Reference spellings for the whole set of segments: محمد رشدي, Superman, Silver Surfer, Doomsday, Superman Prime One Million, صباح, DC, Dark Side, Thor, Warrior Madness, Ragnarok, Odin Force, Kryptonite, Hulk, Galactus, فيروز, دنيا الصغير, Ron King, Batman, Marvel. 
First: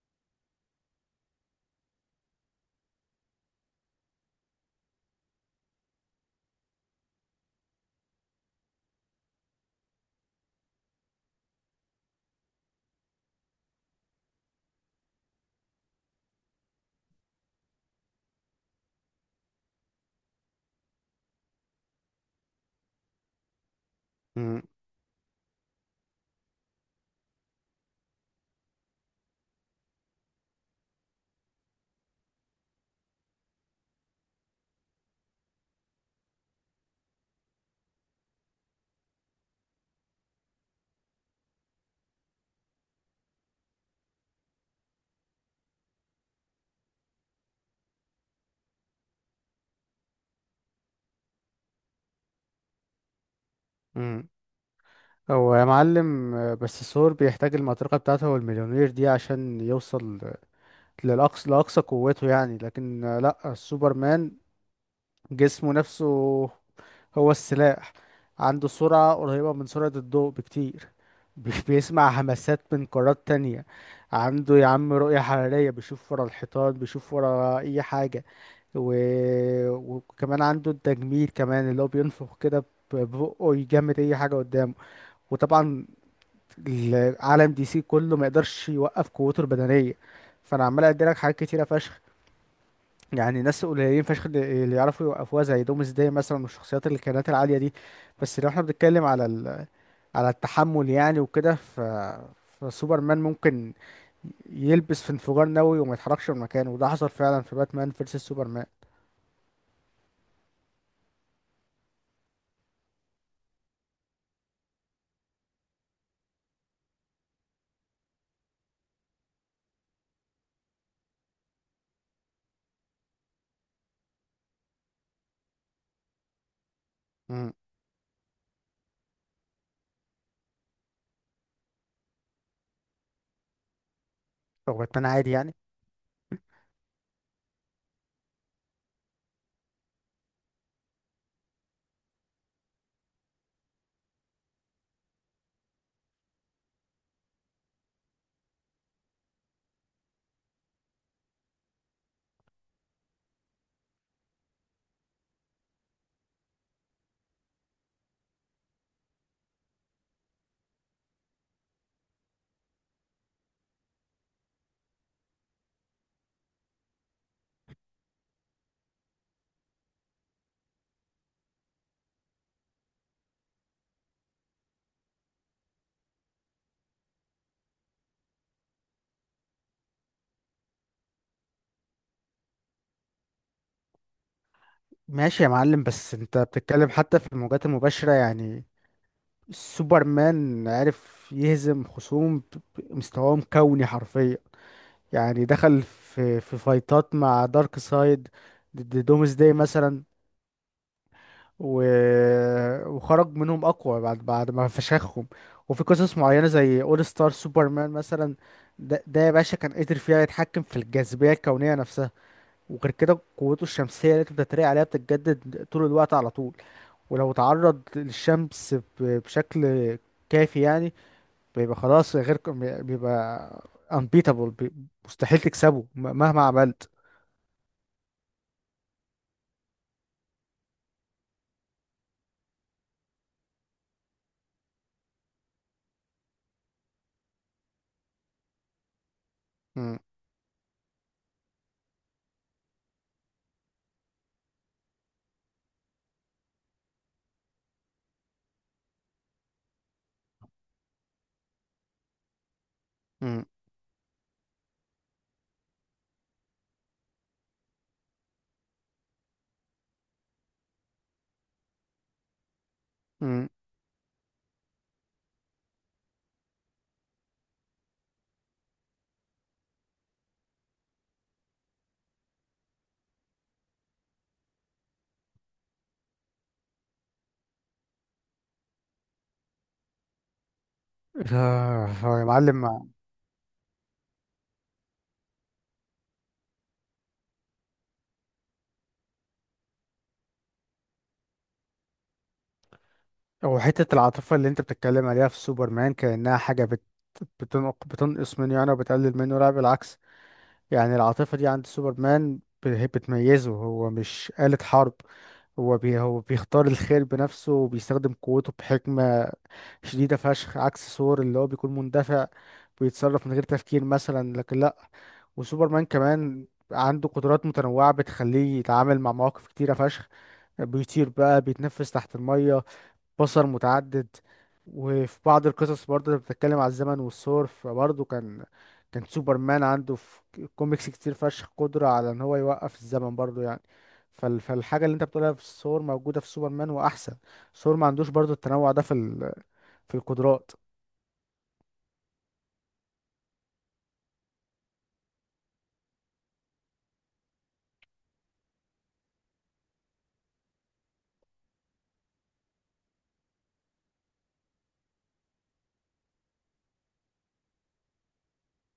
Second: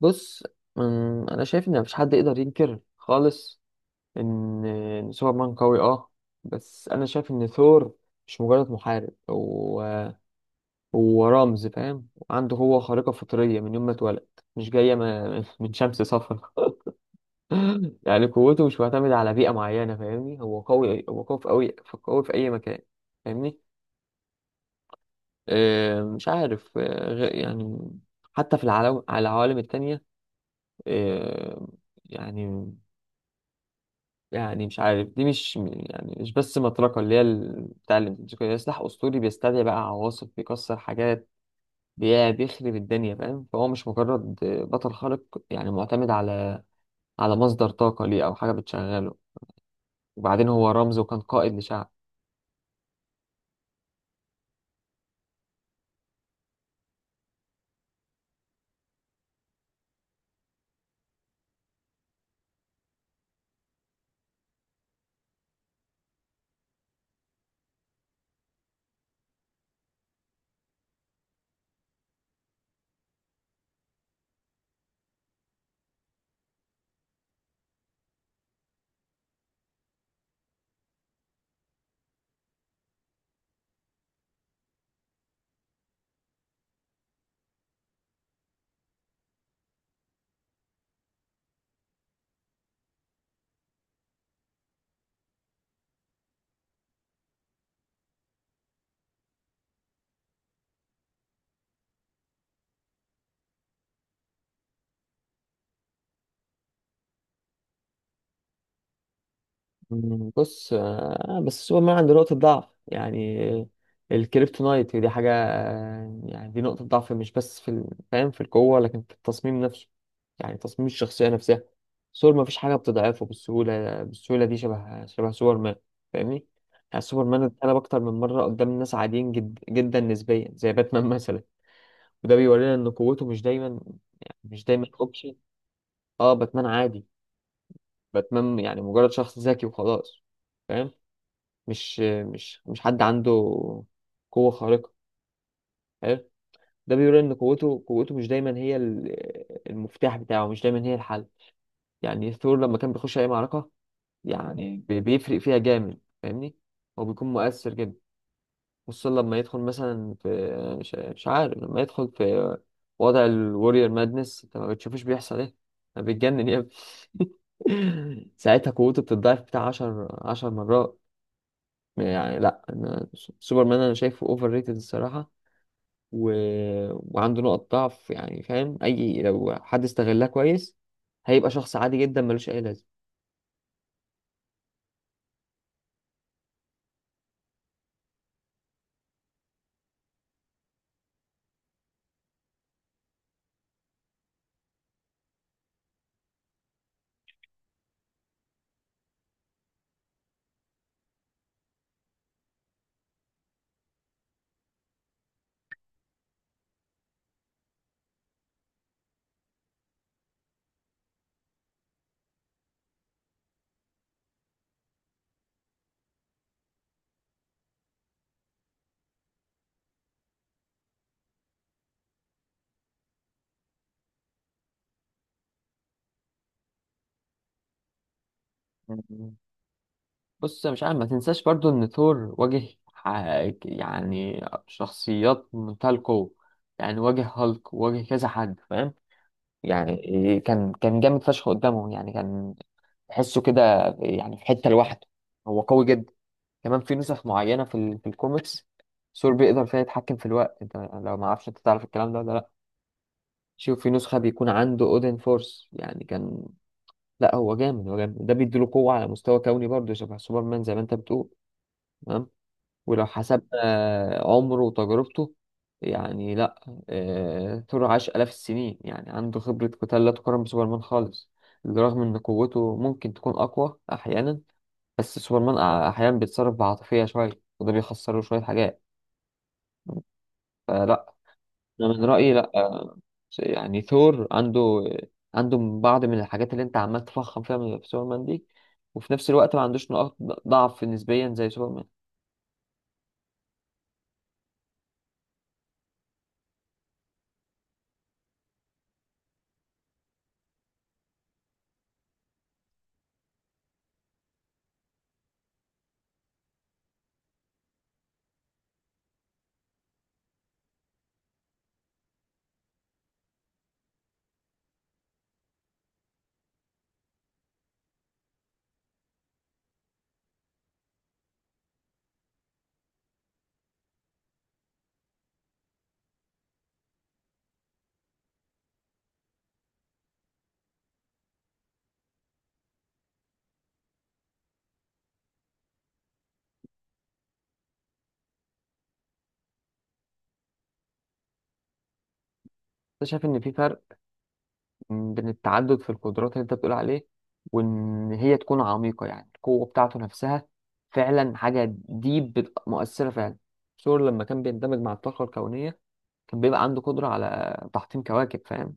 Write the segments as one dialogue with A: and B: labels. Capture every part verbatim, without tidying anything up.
A: بص. أم، انا شايف ان مفيش حد يقدر ينكر خالص ان إن سوبرمان قوي، اه. بس انا شايف ان ثور مش مجرد محارب، هو هو رمز، فاهم؟ عنده هو خارقة فطرية من يوم ما اتولد. مش جاية من من شمس صفرا. يعني قوته مش معتمدة على بيئة معينة، فاهمني؟ هو قوي، هو قوي في أوي، قوي في أي مكان، فاهمني؟
B: مم.
A: أه، مش عارف، أه، غ- يعني حتى في العالم على العوالم التانية. أه، يعني يعني مش عارف، دي مش يعني مش بس مطرقة، اللي هي ال- بتاع الامتزاج، سلاح أسطوري بيستدعي بقى عواصف، بيكسر حاجات، بي- بيخرب الدنيا، فاهم؟ فهو مش مجرد بطل خارق، يعني معتمد على على مصدر طاقة ليه أو حاجة بتشغله. وبعدين هو رمز وكان قائد لشعب.
B: مم. هو يا معلم آه، بس الثور بيحتاج المطرقة بتاعته والمليونير دي عشان يوصل للأقصى لأقصى قوته. يعني لكن آه، لأ، السوبرمان جسمه نفسه هو السلاح. عنده سرعة قريبة من سرعة الضوء بكتير، بي- بيسمع همسات من قارات تانية. عنده يا عم رؤية حرارية، بيشوف ورا الحيطان، بيشوف ورا أي حاجة. و... وكمان عنده التجميد كمان، اللي هو بينفخ كده ب- ببقه يجمد أي حاجة قدامه. وطبعا العالم دي سي كله ما يقدرش يوقف قوته البدنيه. فانا عمال ادي لك حاجات كتيره فشخ. يعني ناس قليلين فشخ اللي اللي يعرفوا يوقفوها، زي دومز داي مثلا، والشخصيات اللي كانت العاليه دي. بس لو احنا بنتكلم على ال... على التحمل يعني وكده، ف فسوبرمان ممكن يلبس في انفجار نووي وما يتحركش من مكانه، وده حصل فعلا في باتمان فيرسس سوبرمان.
A: مم. بص، آه، بس سوبرمان عنده نقطة ضعف يعني. الكريبتونايت دي حاجة، آه، يعني دي نقطة ضعف مش بس في ال- فاهم، في القوة، لكن في التصميم نفسه. يعني تصميم الشخصية نفسها. سور ما فيش حاجة بتضعفه بالسهولة بالسهولة دي شبه شبه سوبرمان، فاهمني؟ يعني سوبرمان
B: امم
A: اتقلب أكتر من مرة قدام ناس عاديين جد جدا نسبيا، زي باتمان مثلا. وده بيورينا إن قوته مش دايما، يعني مش
B: هو
A: دايما
B: باتمان عادي
A: أوبشن.
B: يعني؟
A: اه، باتمان عادي. باتمان يعني مجرد شخص ذكي وخلاص، فاهم؟ مش مش مش حد عنده قوة خارقة. حلو. ده بيقول ان قوته قوته مش دايما هي ال- المفتاح بتاعه، مش دايما هي الحل. يعني ثور لما كان بيخش اي معركة، يعني بي- بيفرق فيها جامد، فاهمني؟ هو بيكون مؤثر جدا، خصوصا لما يدخل مثلا في، مش مش عارف، لما يدخل في وضع الوريور مادنس، انت ما بتشوفوش بيحصل ايه. انا بيتجنن يا ابني. ساعتها قوته بتتضاعف بتاع 10 10 مرات. يعني لا، انا سوبرمان انا شايفه اوفر ريتد الصراحة. و... وعنده نقط ضعف، يعني فاهم، اي لو حد استغلها كويس هيبقى شخص عادي جدا ملوش اي لازمه.
B: ماشي يا معلم، بس انت بتتكلم حتى في الموجات المباشرة يعني. سوبرمان عرف يهزم خصوم ب- ب- مستواهم كوني حرفيا. يعني دخل في في فايتات مع دارك سايد، ضد دومز داي مثلا، و... وخرج منهم اقوى بعد بعد ما فشخهم. وفي قصص معينه زي اول ستار سوبرمان مثلا، ده, ده يا باشا كان قدر فيها يتحكم في الجاذبيه الكونيه نفسها. وغير كده قوته الشمسيه اللي انت بتتريق عليها بتتجدد طول الوقت على طول. ولو تعرض للشمس ب- بشكل كافي يعني، بيبقى خلاص غير ك- بيبقى unbeatable، بي- مستحيل تكسبه، م- مهما عملت.
A: مم. بص، مش عارف، ما تنساش برضو ان ثور واجه، ح- يعني شخصيات منتهى القوة. يعني واجه هالك، واجه كذا حد، فاهم؟ يعني
B: مم.
A: كان كان جامد فشخ قدامه، يعني كان تحسه كده. يعني في حتة لوحده هو قوي جدا. كمان في نسخ معينة في, ال... في الكوميكس، ثور بيقدر فيها يتحكم في الوقت. انت لو ما عرفش، انت تعرف الكلام ده ولا لا؟
B: مم.
A: شوف، في نسخة بيكون عنده اودن فورس، يعني كان. لا، هو جامد، هو جامد، ده بيديله قوة على مستوى كوني، برضه شبه سوبرمان زي ما انت بتقول. تمام. ولو
B: مم.
A: حسبنا آه، عمره وتجربته، يعني لا، آه، ثور عاش آلاف السنين، يعني عنده خبرة قتال لا تقارن بسوبرمان خالص. بالرغم ان قوته ممكن تكون اقوى احيانا، بس سوبرمان أح- احيانا بيتصرف بعاطفية شوية. وده بيخسره شوية حاجات. فلا،
B: آه،
A: أنا من
B: هو يا
A: رأيي
B: معلم،
A: لا. يعني ثور عنده عنده بعض من الحاجات اللي انت عمال تفخم فيها من في سوبرمان دي. وفي نفس الوقت ما عندوش نقاط ضعف نسبيا زي سوبرمان.
B: هو حتة العاطفة اللي انت بتتكلم عليها في سوبرمان كأنها حاجة بت... بتنق... بتنقص منه يعني وبتقلل منه، لا بالعكس. يعني العاطفة دي عند سوبرمان ب- هي بتميزه، هو مش آلة حرب. هو بي... هو بيختار الخير بنفسه وبيستخدم قوته بحكمة شديدة فشخ، عكس ثور اللي هو بيكون مندفع، بيتصرف من غير تفكير مثلا. لكن لأ، وسوبرمان كمان عنده قدرات متنوعة بتخليه يتعامل مع مواقف كتيرة فشخ، بيطير بقى، بيتنفس تحت المية، بصر متعدد. وفي بعض القصص برضه بتتكلم على الزمن والثور، فبرضه كان كان سوبرمان عنده في كوميكس كتير فشخ قدرة على ان هو يوقف الزمن برضه يعني. فال... فالحاجة اللي انت بتقولها في الثور موجودة في سوبرمان وأحسن. ثور ما عندوش برضه التنوع ده في في القدرات.
A: انت شايف ان في فرق بين التعدد في القدرات اللي انت بتقول عليه، وان هي تكون عميقة، يعني القوة بتاعته نفسها؟ فعلا حاجة دي مؤثرة فعلا. ثور لما كان بيندمج مع الطاقة الكونية كان بيبقى عنده قدرة على تحطيم كواكب، فاهم؟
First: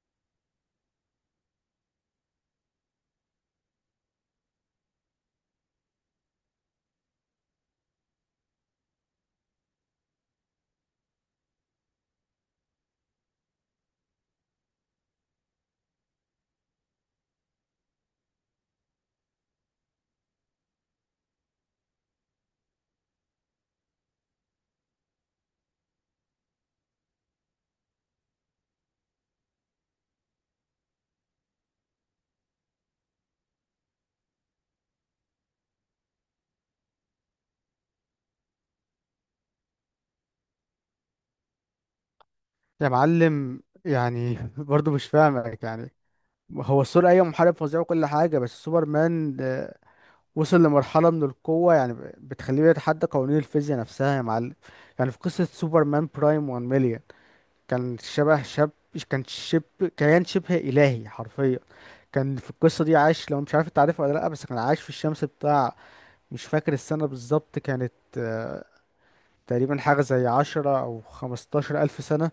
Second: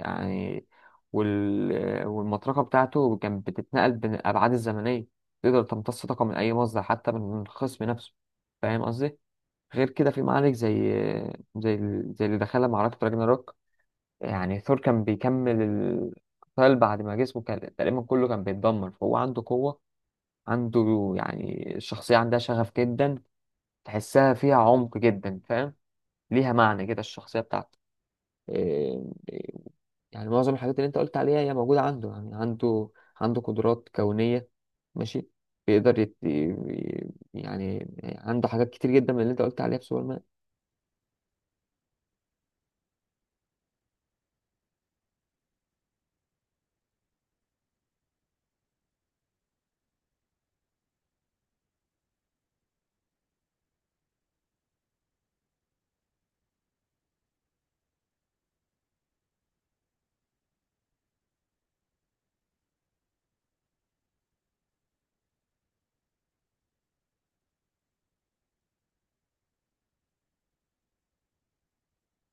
A: يعني وال... والمطرقة بتاعته كانت بتتنقل بين الأبعاد الزمنية، تقدر تمتص طاقة من أي مصدر حتى من الخصم نفسه. فاهم قصدي؟ غير كده في معارك، زي زي ال- زي اللي دخلها، معركة راجناروك. يعني ثور كان بيكمل القتال بعد ما جسمه كان تقريبا كله كان بيتدمر، فهو عنده قوة. عنده يعني، الشخصية عندها شغف جدا، تحسها فيها عمق جدا، فاهم؟ ليها معنى كده الشخصية بتاعته، إيه، يعني معظم الحاجات اللي انت قلت عليها هي موجودة عنده، يعني عنده عنده قدرات كونية. ماشي، بيقدر يت... يعني عنده حاجات كتير جدا من اللي انت قلت عليها في سوبرمان.
B: يا معلم يعني برضو مش فاهمك يعني. هو السور ايوه محارب فظيع وكل حاجه، بس سوبرمان آه، وصل لمرحله من القوه يعني بتخليه يتحدى قوانين الفيزياء نفسها يا معلم. يعني في قصه سوبرمان برايم 1 مليون، كان شبه شاب كان شب كيان شبه الهي حرفيا. كان في القصه دي عايش، لو مش عارف انت عارفها ولا لا، بس كان عايش في الشمس بتاع، مش فاكر السنه بالظبط كانت، آه، تقريبا حاجه زي عشرة او خمستاشر الف سنه.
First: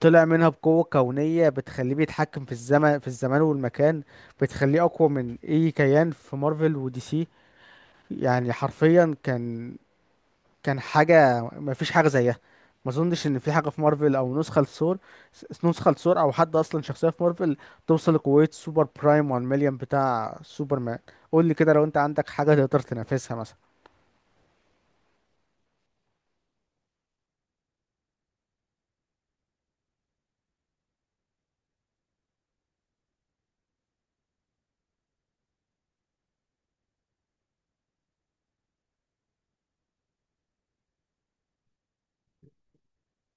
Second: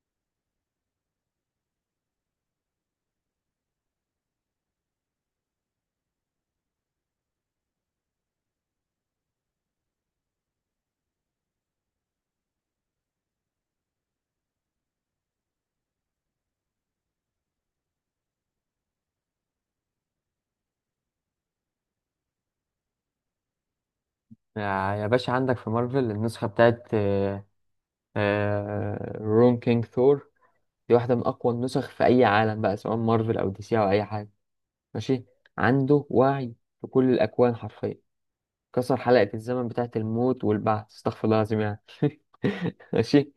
B: طلع منها بقوة كونية بتخليه بيتحكم في الزمن في الزمان والمكان، بتخليه أقوى من أي كيان في مارفل ودي سي. يعني حرفيا كان كان حاجة ما فيش حاجة زيها. ما اظنش ان في حاجة في مارفل او نسخة لثور، س- نسخة لثور او حد اصلا شخصية في مارفل توصل لقوة سوبر برايم 1 مليون بتاع سوبرمان. قول لي كده لو انت عندك حاجة تقدر تنافسها مثلا.
A: يا يا باشا، عندك في مارفل النسخة بتاعت آه، آه، رون كينج ثور. دي واحدة من أقوى النسخ في أي عالم بقى، سواء مارفل أو دي سي أو أي حاجة، ماشي. عنده وعي في كل الأكوان حرفيا. كسر حلقة الزمن بتاعة الموت والبعث، استغفر الله العظيم، يعني. ماشي،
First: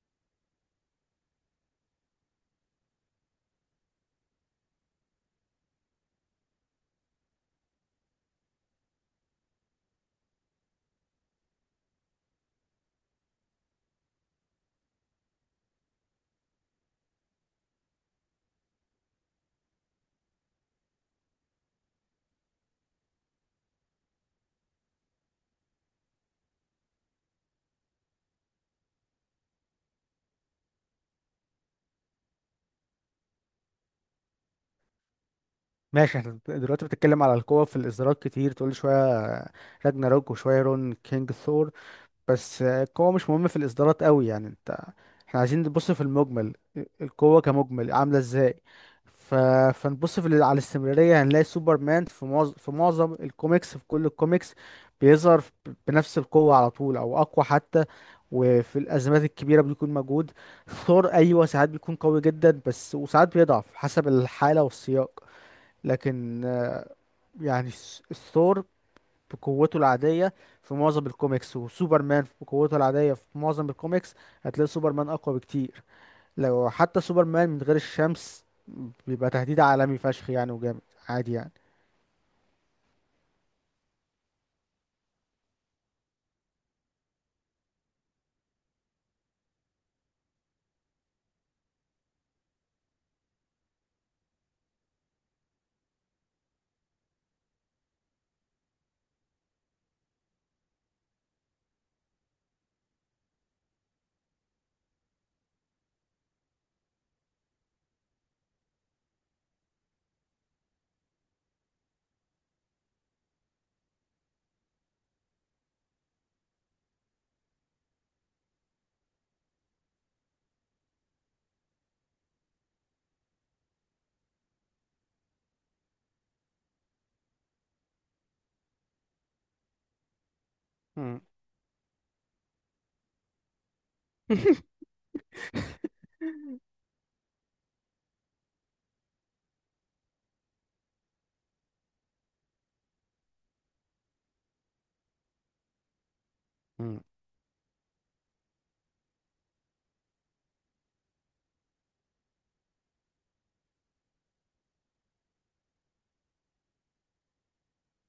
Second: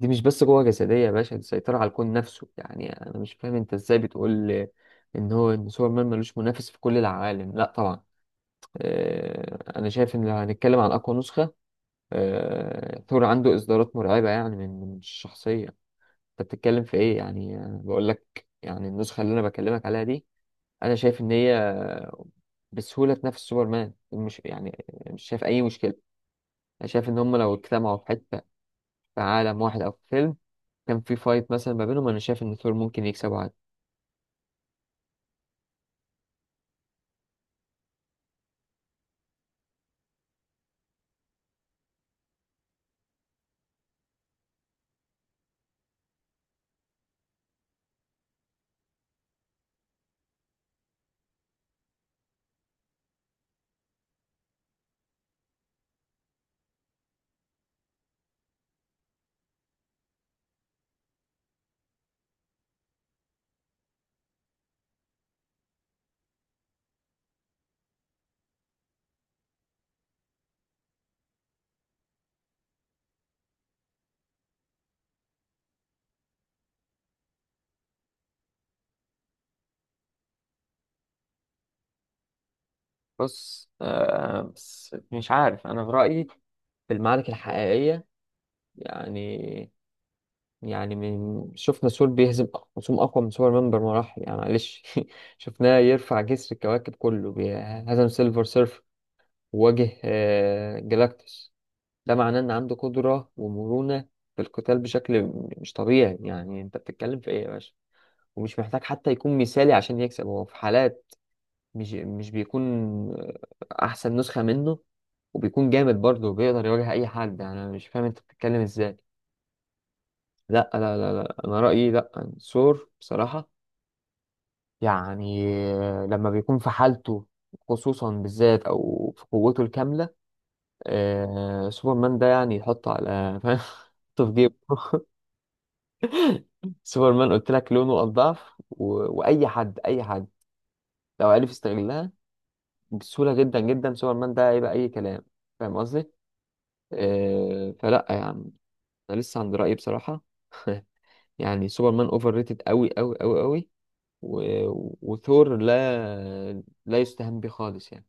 A: دي مش بس قوة جسدية يا باشا، دي سيطرة على الكون نفسه. يعني أنا مش فاهم أنت إزاي بتقول إن هو إن سوبرمان ملوش منافس في كل العوالم. لا طبعا. آه، أنا شايف إن لو هنتكلم عن أقوى نسخة، آه، ثور عنده إصدارات مرعبة يعني من من الشخصية. أنت بتتكلم في إيه؟ يعني أنا بقول لك، يعني النسخة اللي أنا بكلمك عليها دي، أنا شايف إن هي بسهولة تنافس سوبرمان، مش يعني، مش شايف أي مشكلة. انا شايف ان هم لو اجتمعوا في حته، في عالم واحد او في فيلم، كان في فايت مثلا ما بينهم، انا شايف ان ثور ممكن يكسبه عادي.
B: ماشي، احنا دلوقتي بتتكلم على القوة في الإصدارات، كتير تقول لي شوية راجناروك وشوية رون كينج ثور. بس القوة مش مهمة في الإصدارات قوي يعني انت، احنا عايزين نبص في المجمل، القوة كمجمل عاملة ازاي. ف... فنبص في ال- على الاستمرارية. هنلاقي سوبرمان في معظم في معظم الكوميكس، في كل الكوميكس بيظهر ب- بنفس القوة على طول، أو أقوى حتى. وفي الأزمات الكبيرة بيكون موجود. ثور أيوة ساعات بيكون قوي جدا بس، وساعات بيضعف حسب الحالة والسياق. لكن آه، يعني الثور بقوته العادية في معظم الكوميكس، وسوبرمان بقوته العادية في معظم الكوميكس، هتلاقي سوبرمان أقوى بكتير. لو حتى سوبرمان من غير الشمس بيبقى تهديد عالمي فشخ يعني، وجامد عادي يعني.
A: بص، آه بس مش عارف، انا في رايي، في المعارك الحقيقيه، يعني يعني من شفنا ثور بيهزم أق- خصوم اقوى من سوبر مان بمراحل، يعني معلش. شفناه يرفع جسر الكواكب كله، بي- هزم سيلفر سيرف، وواجه آه جلاكتوس. ده معناه ان عنده قدره ومرونه في القتال بشكل م- مش طبيعي، يعني انت بتتكلم في ايه يا باشا؟ ومش محتاج حتى يكون مثالي عشان يكسب، هو في حالات مش مش بيكون احسن نسخة منه، وبيكون جامد برضه وبيقدر يواجه اي حد، يعني انا مش فاهم انت بتتكلم ازاي. لا، لا، لا، لا، انا رأيي لا، سور بصراحة، يعني لما بيكون في حالته، خصوصا بالذات او في قوته الكاملة،
B: مم.
A: آه سوبرمان ده يعني يحط على فاهم، يحطه في جيبه. سوبرمان قلت لك لونه الضعف، و... واي حد اي حد لو عرف يستغلها بسهولة جدا جدا، سوبرمان ده هيبقى أي كلام. فاهم قصدي؟
B: مم.
A: آه فلا يعني، أنا لسه عند رأيي بصراحة. يعني سوبرمان أوفر ريتد أوي أوي أوي أوي. و... وثور، لا لا يستهان بيه خالص، يعني.